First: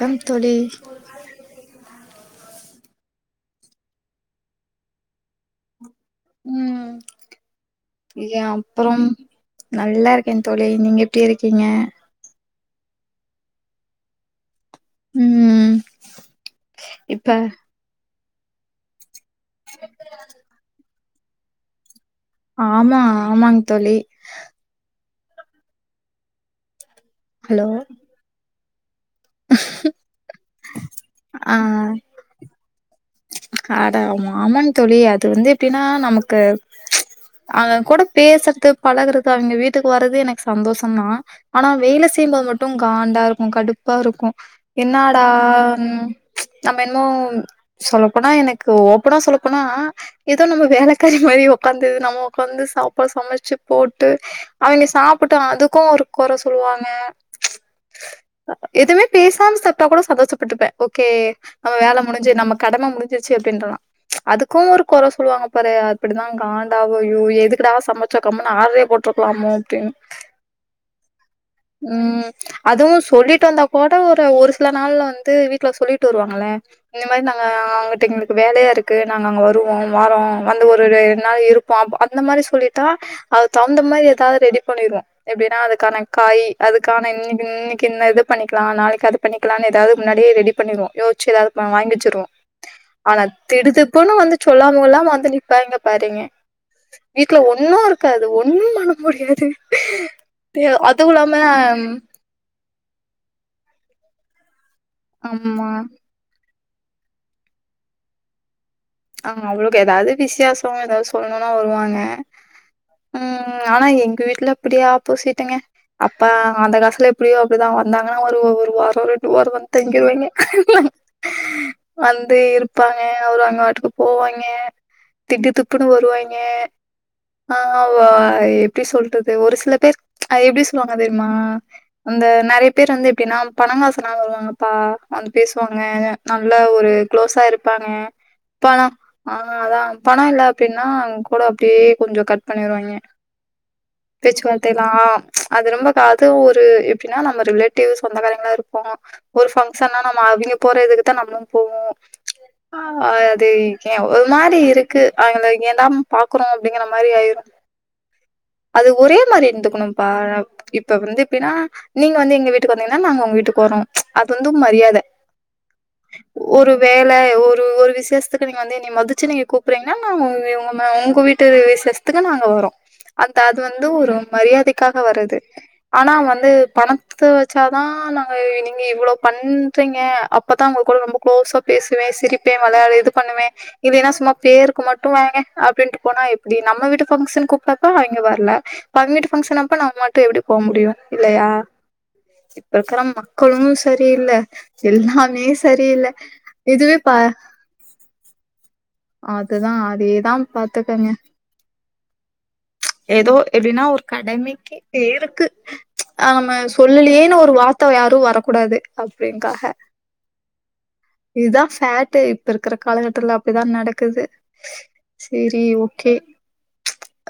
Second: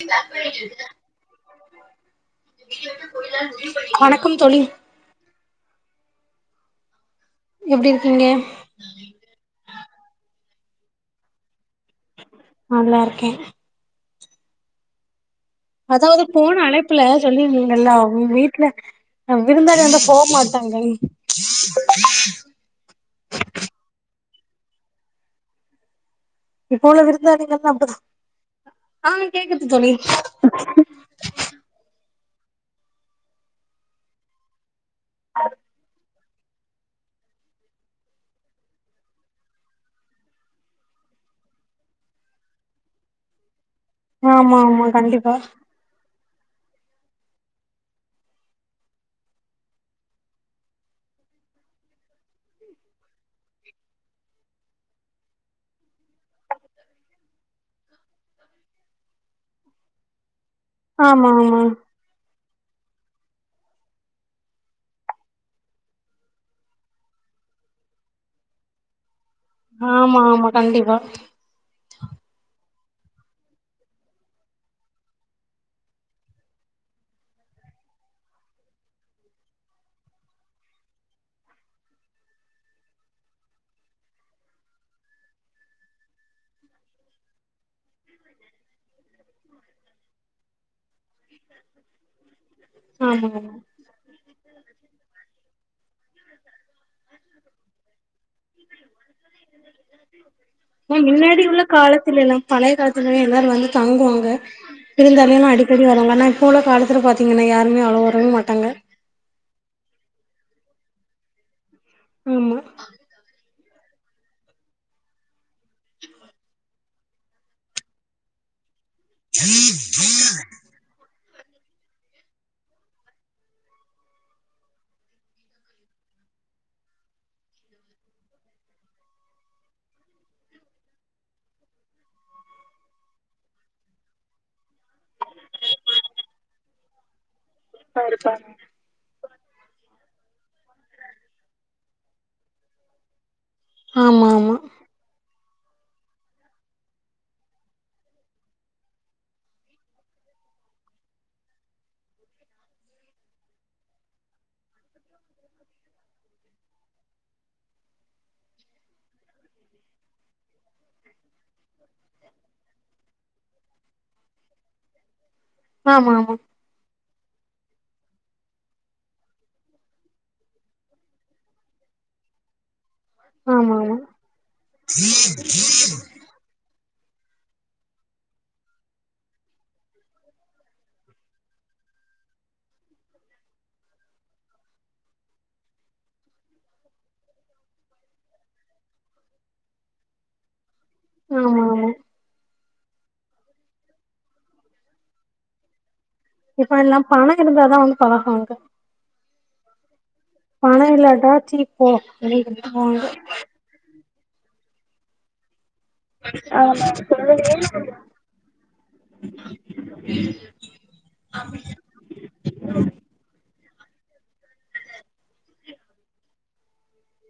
Come தோழி வணக்கம் தோழி ம் எப்டி இருக்கீங்க யாம் அப்றம் நல்லாருக்கே தோழி நீங்க எப்டி இருக்கீங்க நல்லாருக்கே ம் அதாவ்து போன அழைப்புல இப்ப சொல்லியிருந்திங்கல்ல உங்க வீட்ல விருந்தாளி வந்தா போ மாட்டாங்க ஆமா ஆமாங் தோழி இப்போ உள்ள ஹலோ விருந்தாளிங்கல்லா அப்டிதா ஆ கேக்குது தோழி ஆ அடா ஆமாங் தோழி அது வந்து எப்டின்னா நமக்கு அவங் கூட பேசறது பழகுறது அவிங்க வீட்டுக்கு வர்றது எனக்கு சந்தோஷந்தா ஆனா வேல செய்யும்போது மட்டு காண்டா இருக்கு கடுப்பா இருக்கு ஆமா ஆமா என்னடா கண்டிப்பா ம் நாம என்னமோ சொல்லப் போனா எனக்கு ஓப்பபோனா சொல்லப்போனா எதோ நம்ம வேலக்காரி மாரி உக்காந்து நம்மோ வந்து சாப்பா சமச்சு போட்டு அவுயின்னி சாப்புட்டா அதுக்கூ ஒரு கொற சொல்லுவாங்க எதுமே பேசாம சாப்ட்டா கூட சந்தோஷப்பட்டுப்ப ஓகே ஆமா ஆமா அவ வேல முடிஞ்சு நம்ம கடம முடிஞ்சிருச்சு அப்டின்றான் அதுக்கூ ஒரு கொற சொல்லுவாங்க பாரு அப்பிடிதா காண்டாவு ஐயோ எதுக்குடா சம ச்சோ கம்முனு ஆட்ரே போட்ருக்லாமோ ஆமா ஆமா கண்டிப்பா ம் அதுவு சொல்லிட்டு வந்தா கூட ஒரு ஒரு சில நாள்ல வந்து வீட்ல சொல்லிட்டு வருவாங்கள இந்த மாரி நாங்க அங்குட் டு எங்குளுக்கு வேலையா இருக்கு நாங்க அங்க வருவோ வாரோ வந்து ஒரு ரெண் நாள் இருப்போ அப் அந்த மாரி சொல்லிட்டா அது தகுந்த மாரி எதாது ரெடி பண்ணிர்வோ எப்டினா அதுக்கான காயி அதுக்கான இன்னிக்கு இன்னிக் கின்ன இது பண்ணிக்லா நாளைக்கு அது பண்ணிக்லானு எதாது முன்னாடியே ரெடி பண்ணிர்வோ யோிச்சு எதாது வா வாய்ங்வச்சுர்வோ ஆனா ஆமா ஆமா திடுதிப்புன்னு வந்து சொல்லாம் கொள்ளாம வந்து நிப்பாங்க பாருங்க வீட்ல ஒன்னு இரு காது ஒன்னு பண்ண முடியாது பே ஆ அதுவுலாம முன்னாடி உள்ள காலத்துலல்லா பழைய காலத்துலயே எல்லாரு வந்து தங்குவாங்க விருந்தாளிகலா ஆமா அடிக்கடி வருவாங்க ஆனா இப்போ உள்ள காலத்தில பாத்திகனா யாருமே அவ்ளோ வரவு மாட்டாங்க ஆமா அவுங்ளுக்கு எதாது விஷேசோ எதாது சொல்லணுனா வருவாங்க ம் ம் ஆனா எங்க வீட்ல அப்புடியே ஆப்போசிட்டுங்க அப்பா அந்த காஸ்ல எப்டியோ அப்டிதா வந்தாங்கனா ஒரு ஒரு வாரோ ரெண் டு ஓர்வந் தங்கிருவாங்கே வந்து இருப்பாங்க அவரு அங்க வாட்டுக்கு போவாய்ங்க திடு துப்புன்னு வருவாய்ங்க நாங்க வா எப்டி சொல்றது ஒரு சில பேர் அத எப்டி சொல்வாங்க தெர்மா அந்த நெறைய பேர் வந்து எப்டினா பணங்காசுனால வருவாங்கப்பா வந்து பேஸ்வாங்க நல்லா ஒரு குளோஸா இருப்பாங்க சரிங் பணோ அதா அதா பணோ இல்ல அப்டின்னா கூட அப்டியே கொஞ்சோ கட் பண்ணிருவாங்கே ஆமா ஆமா ஆமா பேச்சுவார்த்தேலா அது ரொம்பக்கா அது ஒரு எப்டினா நம்ம ரிலேட்டிவ் சொந்தகாரங்களா இருப்போ ஒரு பங்க்ஷன்னா நம்ம அவிங்க போற இதுக்குதா நம்ளு போவோ ஆ அ து இர்கே ஒரு மாரி இருக்கு அவுங்கல இங்கெல்லாம் பாக்குறோ அப்டிங்கிற மாரி ஆய்ரு அது ஒரே மாரி இர்ந்துக்குணும்பா இப்ப வந்து எப்டினா நீங்க வந்து எங்க வீட்டுக்கு வந்தீங்னா நாங்க ஒங்வீட்டுக்கு வரோ அது வந்து மரியாத ஆமா ஆமா வேலே ஒரு ஒரு விசேஷ் துக்கு நீங்க வந்து எண்ணிய மதுச்சு நீங்க கூப்புறீங்னா நாங்க உங்கே உங்கமா உங்க வீட்டு விசேஷ்த்துக்கு நாங்க வரோ அந்த அது ஆமா வந்து ஆமா ஒரு மரியாதைக்காக வரது ஆனா வந்து பண த்த வச்சாதா நாங்க நீங்க இவுளோ பண்றீங்க அப்பதா உங்க கூட ரொம்போ குளோஸா பேசுவே சிரிப்பே வளயாடி இது பண்ணுவே நீ வேனா சும்மா பேருக்கு மட்டு வாங்க அப்டின்ட்டு போனா எப்டி நம்ம வீட்டு பங்க்ஷனுக் கூப்ட்டப்ப அவிங்க வர்ல அவுங் பங்க்ஷன் அப்ப நாம் மட்டு எப்டி போ முடியு இல்லயா ஆமா ஆமா இப்ப இருக்குற மக்களுமு சரியில்ல எல்லாமே சரியில்ல இப்போ இதுவே எல்லா பா பண இருந்தாதா வந்து பழகுவாங்க அதுதான் அதேதான் பணோ பாத்துக்கங்க இல்லாட்டா ச்சி போ அப்டி விட்ருவாங்க ஏதோ எப்டின்னா ஒரு கடமைக்கு பேருக்கு அ நம்ம சொல்லலயேன்னு ஒரு வார்த்த யாரு வரக்கூடாது அப்டின்க்காக உம் இதுதா ஃபேட்டு் இப்ப இருக்கிற காலகட்டத்துல அப்டிதா நட க்குது சரி ஓகே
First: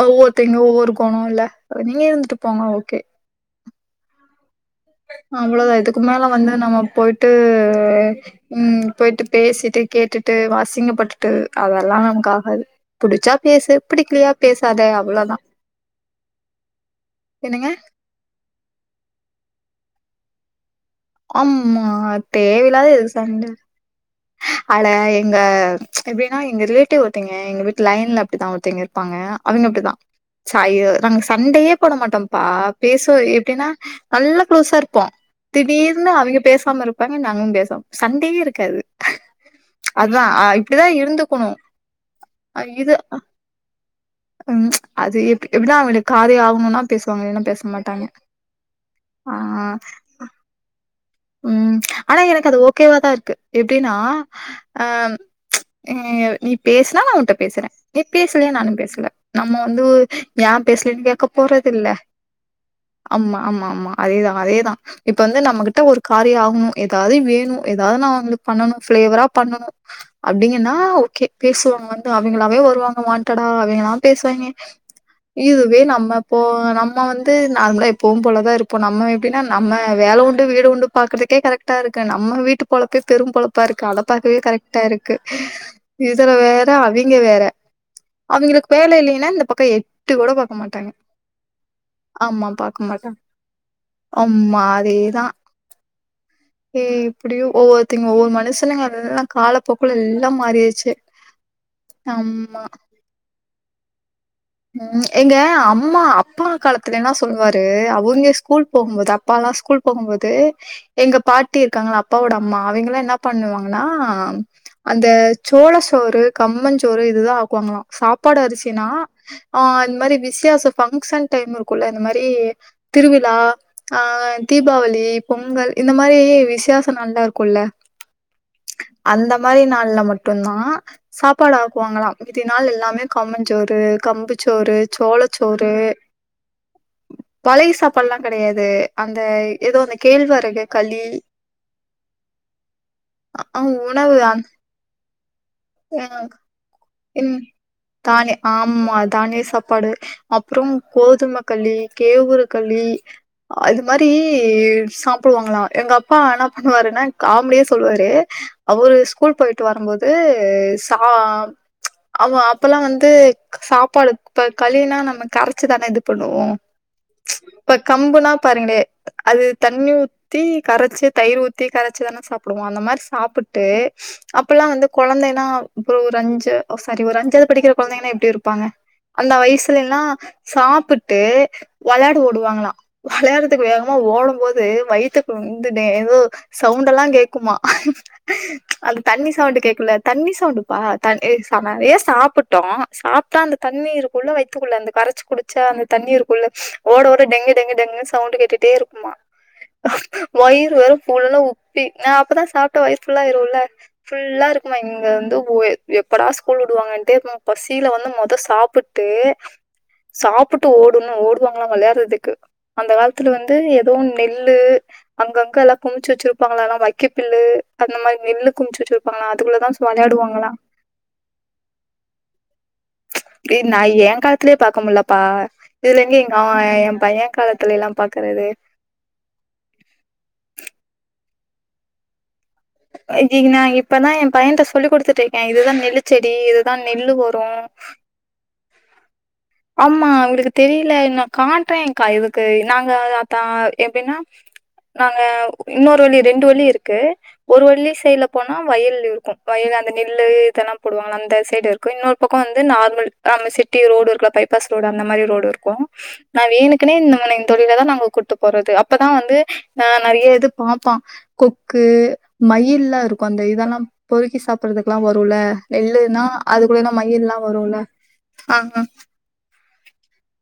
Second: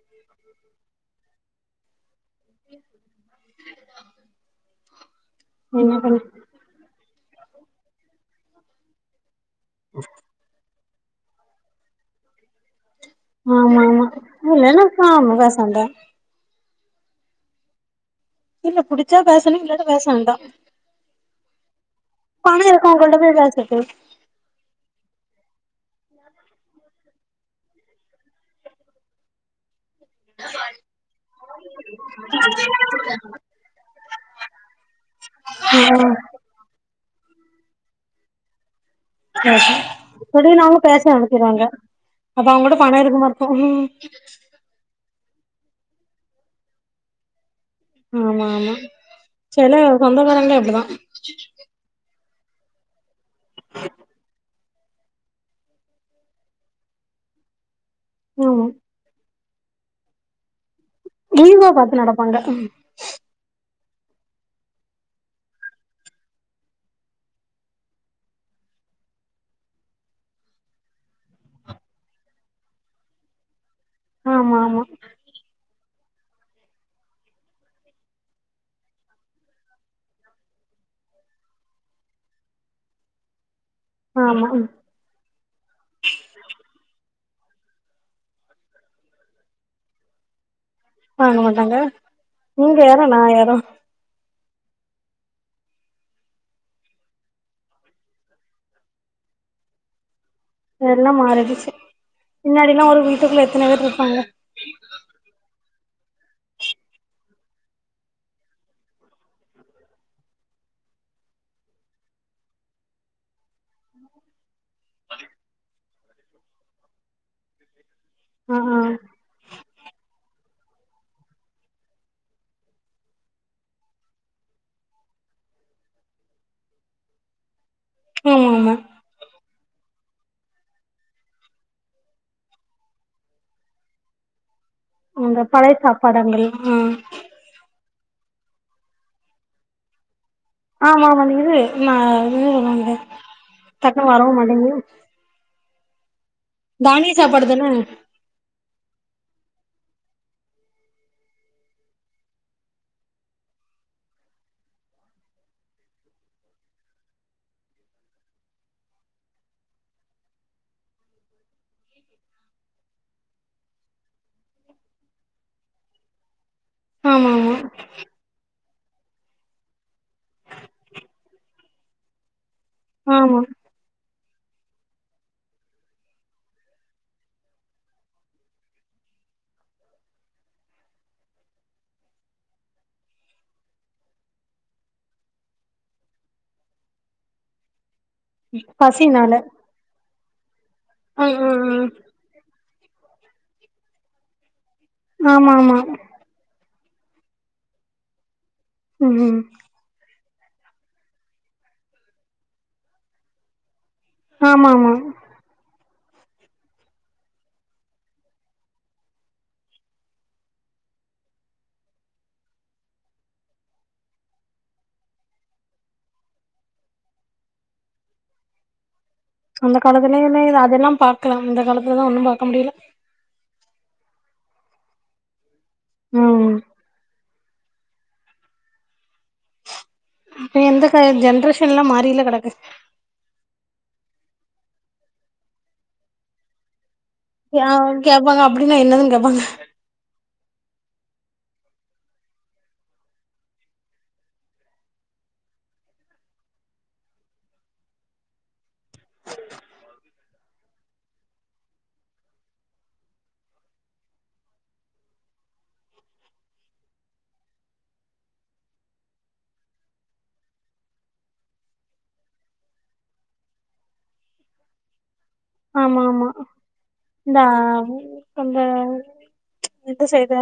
ஒவ்வொருத்தங்க ஒவ்வொரு கொண இல்ல உண்மயா இருந்துட்டு போங்க ஓகே அவ்ளோதா என்ன இதுக்கு பண்ண மேல வந்து நம்ம போயிட்டு உம் போயிட்டு பேசிட்டு கேட்டுட்டு அசிங்கப்பட்டுட்டு அதெல்லா நமக்கு ஆகாது புடிச்சா பேசு ஆமா ஆமா புடிக்கலையா இல்லன்னா பேசாதே ஆமா அவ்ளோதா பேச வேண்டா என்னங்க இல்ல புடிச்சா பேசணு இல்லாட்ட பேச வேண்டா அம்மா பணோ தேவையில்லாத எது இருக்கவங்கள்ட்ட போய் சண்ட பேசட்டு அட எங்க எப்டின்னா எங்க ரிலேட்டிவ் ஒருத்தங்க எங்க வீட்டு லைன்ல அப்டித்தா ஒருத்தங்க இப்பாங்க அவங்க அப்டிதா சாய்யொ நாங்க சண்டையே போட மாட்டோம்பா பேச எப்டின்னா நல்லா குளோஸா ருப்போ ஆ திடீர்னு அவங்க பேசாம இருப்பாங்க நாங்கலு பேசாம சண்டேயே இருக்காது அ அதான் எப்படினாலு இப்டிதான் பேச [unintelligible] இருந்துக்கணும் க்குறங்க அப்ப அவங்க கூட பணம் இருக்குமா ருக்கும் உம் அது எப் எப்டினா அவங்க காரியொ ஆகணுனா பேசுவாங்க இல்ல பேச மாட் ஆமா சில சொந்தக்காரங்களே இப்டிதா உம் ஆனா எனக்கு அது ஓகேவாதா இருக்கு எப்டின்னா ஆ நீ பேசினா நா உங்கிட்ட பேசுறே நீ பேசலையா ஆமா நானும் பேசல நம்ம வந்து ஏ பேசலன்னு கேக்க ஈகோ போறதில்ல பாத்து நடப்பாங்க அம்ம அம்ம அம அதேதா அதேதா இப்ப வந்து நம்மகிட்ட ஒரு காரியொ ஆகணு ஏதாது வேணு ஏதாது நா வந்து பண்ணணு பிளேவரா பண்ணணு அப்டிங்கன்னா ஓகே பேசுவாங்க வந்து அவங்களாவே வருவாங்க வான்டடா அவங்களா பேசுவாங்கெ ஆமா ஆமா இதுவே நம்ம இப்போ நம்ம வந்து நார்மளா எப்பவு போலதா இருப்போ நம்ம எப்டின்னா நம்ம வேல உண்டு வீடு உண்டு பாக்றதுக்கே கரெக்டா இருக்கு நம்ம வீட்டு பொழப்பே பெரும் பொழப்பா இருக்கு அத பாக்கவே ஆமா கரட்டா இருக்கு க்கு இதுல வேற அவிங்க வேற அவங்களுக்கு வேல இல்லன்னா இந்த பக்க எட்டி கூட பாக்க மாட்டாங்க வாங்க மாட்டாங்க நீங்க யாரோ நா யாரோ அம்மா அதேதா எப்டியொ ஒவ்வொருத்திங் ஒவ்வொரு மனுசனுங்க அததல கால இப்பல்லா மாறிரு எல்லா மாறிடுச்சு முன்னாடில்லா ஒரு வீட்டுக்குள்ள எத்தின பேர் ருப்பாங்க ம் எங்க அம்மா அப்பா காலத்துல என்னா சொல்வாரு அவங்க ஸ்கூல் போகும்போது அப்பா ல்லா ஸ்கூல் போகும்போது எங்க பாட்டி இருக்காங்கள அப்பாவோட அம்மா அவிங்களா என்ன பண்ணுவாங்கன்னா அந்த சோளச்சோறு கம்மஞ் சோறு இதுதா ஆக்குவாங்களா சாப்பாடு ஆமா அரிசின்னா ஆ இந்த மாரி விஷ்யாச பங்க்ஷன் டைம் இருக்குல்ல இந்த மாரி திருவிழா ஆ தீபாவளி பொங்கல் இந்த மாரி விஷ்யாச நாள்லா இருக்குல்ல ம் ஆமா அந்த மாரி நாள்ல மட்டுந்தா சாப்பாடு ஆக்குவாங்களா மீதி நாள் எல்லாமே கம்மஞ்சோறு கம்புச்சோறு இந்த சோளச்சோறு பழைய சாப்பாடுங்க நல்லா உம் பழைய சாப்ட்லா கெடையாது அந்த ஏதோ அந்த கேள்வரகு ஆமாமாங்குது இது நா என் இது சொல்லுவாங்கலே அ டக்குன்னு வரவும் மாட்டேங்குது ஆ தானிய சாப்பாடுதானே கால்லே ஆமா தானிய சாப்பாடு அப்புறம் கோதுமைக்களி கேவுரு களி அது மாரி சாப்பிடுவாங்களா எங்க அப்பா என்ன பண்ணுவாருன்னா காமெடியா சொல்லுவாரு அவரு ஸ்கூல் போய்ட்டு வரும்போது சா அவு அப்பல்லாம் வந்து சாப்பாடு இப்ப களினா நம்ம கரைச்சிதானே இது பண்ணுவோ ஆமா ஆமா இப்ப கம்புனா பாருங்ளே அது தண்ணி ஊத்தி கரைச்சு தயிர் ஊத்தி கரைச்சு தானே சாப்பிடுவோம் அந்த மாரி ஆமா சாப்பிட்டு அப்பல்லாம் வந்து குழந்தைனாம் அப்பறம் ஒரு அஞ்சு ஓ சாரி ஒரு அஞ்சாவது படிக்கிற குழந்தைங்கன்னா எப்டி இருப்பாங்க அந்த வயசுலல்லாம் சாப்பிட்டு விளையாட ஓடுவாங்களாம் விளையாறக்கு வேகமா ஓடும் போது வயிற்றுக்கு வந்து ஏதோ சவுண்ட் எல்லாம் கேக்குமா அது தண்ணி பசினால சவுண்ட் கேக்குல தண்ணி சவுண்டுப்பா த ஆ எ ஆ சம ஆ ஏஸ் சாப்பிட்டோம் சாப்டா அந்த தண்ணீருக்குள்ள வைத்துக்குள்ள அந்த கரைச்சு ஆமா குடிச்ச ஆமா அந்த தண்ணீருக்குள்ள ஓட ஓட டெங்கு டெங்கு டெங்குன்னு சவுண்டு கேட்டுட்டே இருக்குமா ம் வயிறு வேற ஃபுல்லாஉப்பி நான் அப்பதான் சாப்ட்ட வயிறு ஃபுல்லாயிரும்ல ஃபுல்லா ஆமா இருக்குமா ஆமா இங்க வந்து ஒரு எப் எப்படா ஸ்கூல் விடுவாங்கன்ட்டு பசியில வந்து மொத சாப்பிட்டு சாப்பிட்டு ஓடுணும் ஓடுவாங்களாம் விளையாறதுக்கு அந்த காலத்துல வந்து ஏதோ நெல்லு அங்க அங்க எல்லா குமிச்சு வச்சிருப்பாங்கள்ள வைக்க பில்லு அந்த மாரி நெல்லு குமிச்சுருப்பாங்கலா அந்த காலத்துலயு என்ன இது அதெல்லாம் பாக்கலாம் இந்த காலத்துலதான் ஒன்னும் பாக்க முடில ஏய் நா ஏ காலத்திலயே பாக்க முல்லப்பா இதுல எங்க அ ம் என் பைய காலத் துலல்லாம் பாக்குறது எங்கக்கா ஜென்ரேஷன் எல்லாம் மாறில கிடக்கு ஐ திங்க் நான் இப்பதான் என் பையன்ட சொல்லி கொடுத்துட்டு இருக்கேன் இதுதான் நெல்லுச்செடி இதுதான் நெல்லு ஒரு யார் கேட்பாங்க அப்டின்னா என்னது கேட்பாங்க ஆமா இவருக்கு தெரில நா காட்டுறேன் கா இவளுக்கு நாங்க அதா அப்ப எப்டின்னா நாங்க இன்னொரு வழி ரெண்டு வழி இருக்கு ஒரு வழி சைடுல போனா வயல் இருக்கு வயல் அந்த நெல்லு இதெல்லா போடுவாங்க அந்த சைடு இரு க்கு இன்னொரு பக்கோ வந்து நார்மல் நம்ம சிட்டி ரோடு இருக்குல பைபாஸ் ரோடு அந்த மாரி ரோடு இருக்கு நான் வேனுக்குனே இந்தன இந்த தொழில தான் நாங்க கூப்ட்டு போறது அப்பதான் வந்து ந நறைய இது பாப்பான் கொக்கு மயில் எல்லாம் இருக்கும் அந்த இதெல்லாம் பொறுக்கி சாப்படுறதுக்கெல்லாம் வரும்ல ஆமா நெல்லுன்னா ஆமா அதுக்குள்ள இந்த மயில் எல்லாம் வரும்ல ஆ ஆ எந்த சைடா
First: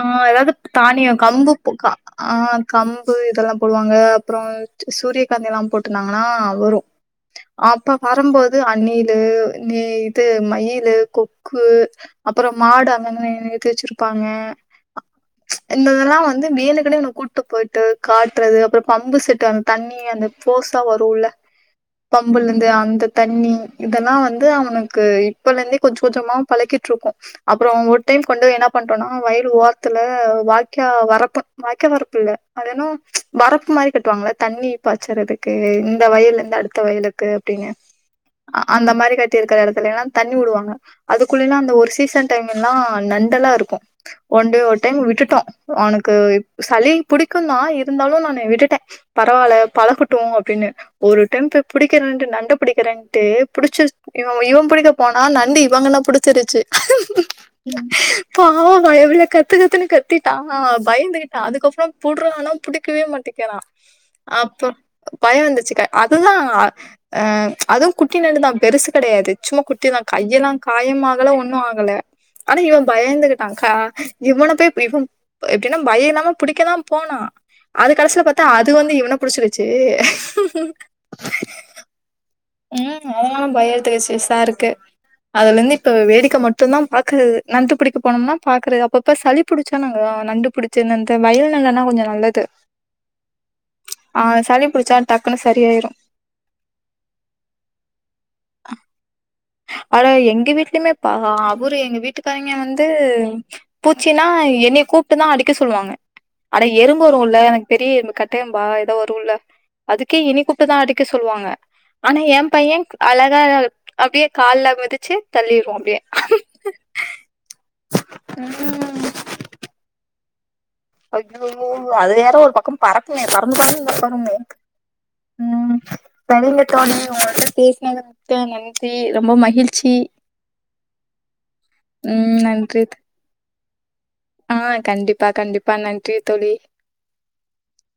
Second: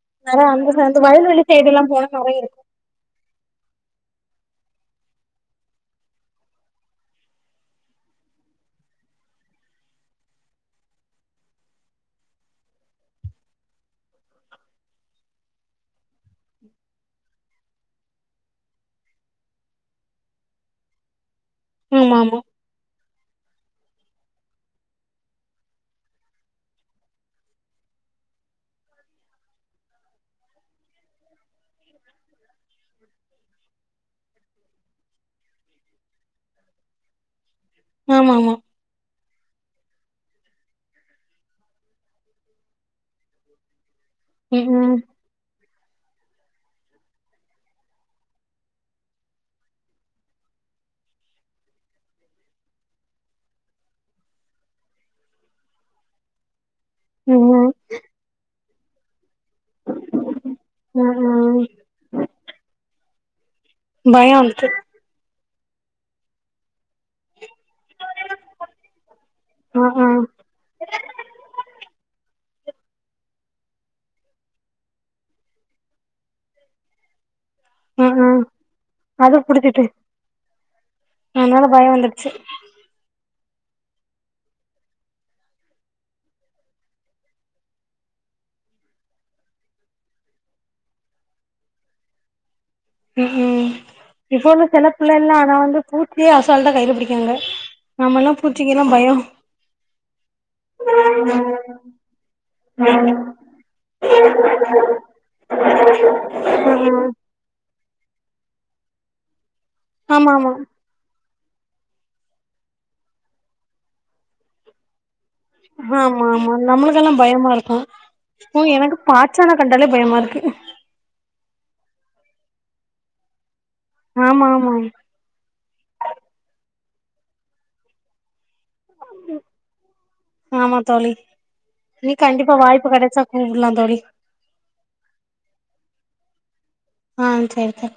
ஆ ஏதாவது தானிய கம்பு சைடு எல்லா பூக்கா போனா ஆ நெறைய இருக்கு கம்பு இதெல்லா போடுவாங்க அப்பரோ சூரியகாந்தி எல்லா போட்டுருந்தாங்கனா வரு அப்ப வரும்போது அணிலு நீ இது மயிலு கொக்கு அப்பறோ மாடு அங்க அங்க நிருத்தி வச்சிருப்பாங்க இந்த இதெல்லாம் வந்து வேனுக்குனே உன்ன கூட்டு போய்ட்டு காட்டுறது அப்பறம் பம்பு செட்டு அந்த தண்ணி அந்த, ஃபோர்ஸா வருல்ல ஆமா ஆமா பம்புல்ல இந்த அந்த தண்ணி இதெல்லா வந்து அவனுக்கு இப்பல இருந்தே கொஞ்சோ கொஞ்சமா பழக்கிட்டு இருக்கோ அப்பறோ ஒரு டைம் கொண்டுபோயி என்ன பண்டோனா வயல்லு ஓரத்துல வாக்யா வரப்பு வாக்யா வரப்பு இல்ல அதென்னவோ வரப்பு மாரி கட்டுவாங்கள தண்ணி பாய்ச்சறதுக்கு இந்த வயல்ல இருந்து அடுத்த வயலுக்கு அப்டின்னு ஆமா ஆமா ஆ அந்த மாரி கட்டிருக்கிற எடத்துல எல்லா தண்ணி விடுவாங்க அதுக்குள்ளனா அந்த ஒரு சீசன் டைம் எல்லா நண்டெல்லா இருக்கோ வந்து ம் ஒரு டைம் ம் விட்டுட்டோ அவனுக்கு சளி புடிக்குந்தா இருந்தாலு நா விட்டுட்டே பரவால்ல பழகுட்டோ அப்டின்னு ஒரு டைம்ப்ப புடிக்கறேட்டு நண்ட பிடிக்கறேன்ட்டு புடிச்சு இவன் இவன் புடிக்க போனா நண்டு இவங்கன புடிச்சிருச்சு. ம் ம் பாவோ பய புள்ள கத்து கத்துன்னு கத்திட்டா பயந்துகிட்டா ம் ம் அதுக்கப்பறோ புர்றானா புடிக்கவே மாட்டிக்கரா பயோ வந்துட்டு அப்ப பயோ வந்துச்சு அதுதா ஆ அதுவு குட்டி நண்டு தா பெருசு கெடையாது. ச்சுமா ஆ குட்டி தா ஆ கையெல்லா காயம் ஆகல ஒண்ணும் ஆகல ஆனா இவன் பயந்து அக்கா இவன போய் இவன் எப்படின்னா பயோ இல்லாம புடிக்கதா போனா அது ம் கடசில ம் பாத்தா அது வந்து இவன அது புடிச்சிருச்சு புடிச்சிட்டு அதனால பயோ வந்துட்டு சரி ம் அதா பய தேசி சாருக்கு அதுல இருந்து இப்ப வேடிக்க மட்டுந்தா பாக்குறது நண்டு பிடிக்க போனம்னா பாக்கற அப்பப்ப சளி பிடிச்சா நாங்க நண்டுபிடிச்சு ந்த வயல் நல்லன்னா கொஞ்சோ நல்லது ம் ம் ஆ இப்ப உள்ள சளி புடிச்சா செலப்புள்ளல்லா டக்குன்னு ஆனா வந்து சரியாயிரு பூ ச்சியே அசால்ட்டா கைல பிடிக்காங்க நம்மல்லா பூச்சிங்கல்லா பயோ அட எங்க வீட்லியுமே பா அவரு எங்க வீட்டுக்காரைங்க வந்து பூச்சின்னா என்னய கூப்பிட்டு தா அடிக்க சொல்லுவாங்க அட ம் எறும்பு ம் ல்ல எனக்கு பெரிய எறும்பு கட்ட எறும்பா ஏதோ வரும்ல அதுக்கே ஆமா என்னைய ஆமா கூப்டு தா அடிக்க சொல்லுவாங்க ஆனா ஏ பையே அழகா அப்டியே கால்ல மிதிச்சி ஆமா ஆமா நம்மளுக்கெல்லா பயமா இருக்கும் ஓ ம் எனக்கு பாச்சான கண்டாலே பயமா இருக்கு. அய்யயோ அது வேற ஒரு பக்கம் பறக்குமே பறந்து பறந்து வருமே ஆமா ஆமா ம் சரிங்க தோழி ஒங்கள்ட்ட பேசினது மிக்க நன் ச்சி ரொம்ப மகிழ்ச்சி ஆமா தோழி ம் நன்றி ம் உடலா தோழி ஆ கண்டிப்பா கண்டிப்பா நன்றி தோழி ஆ செரி தோழி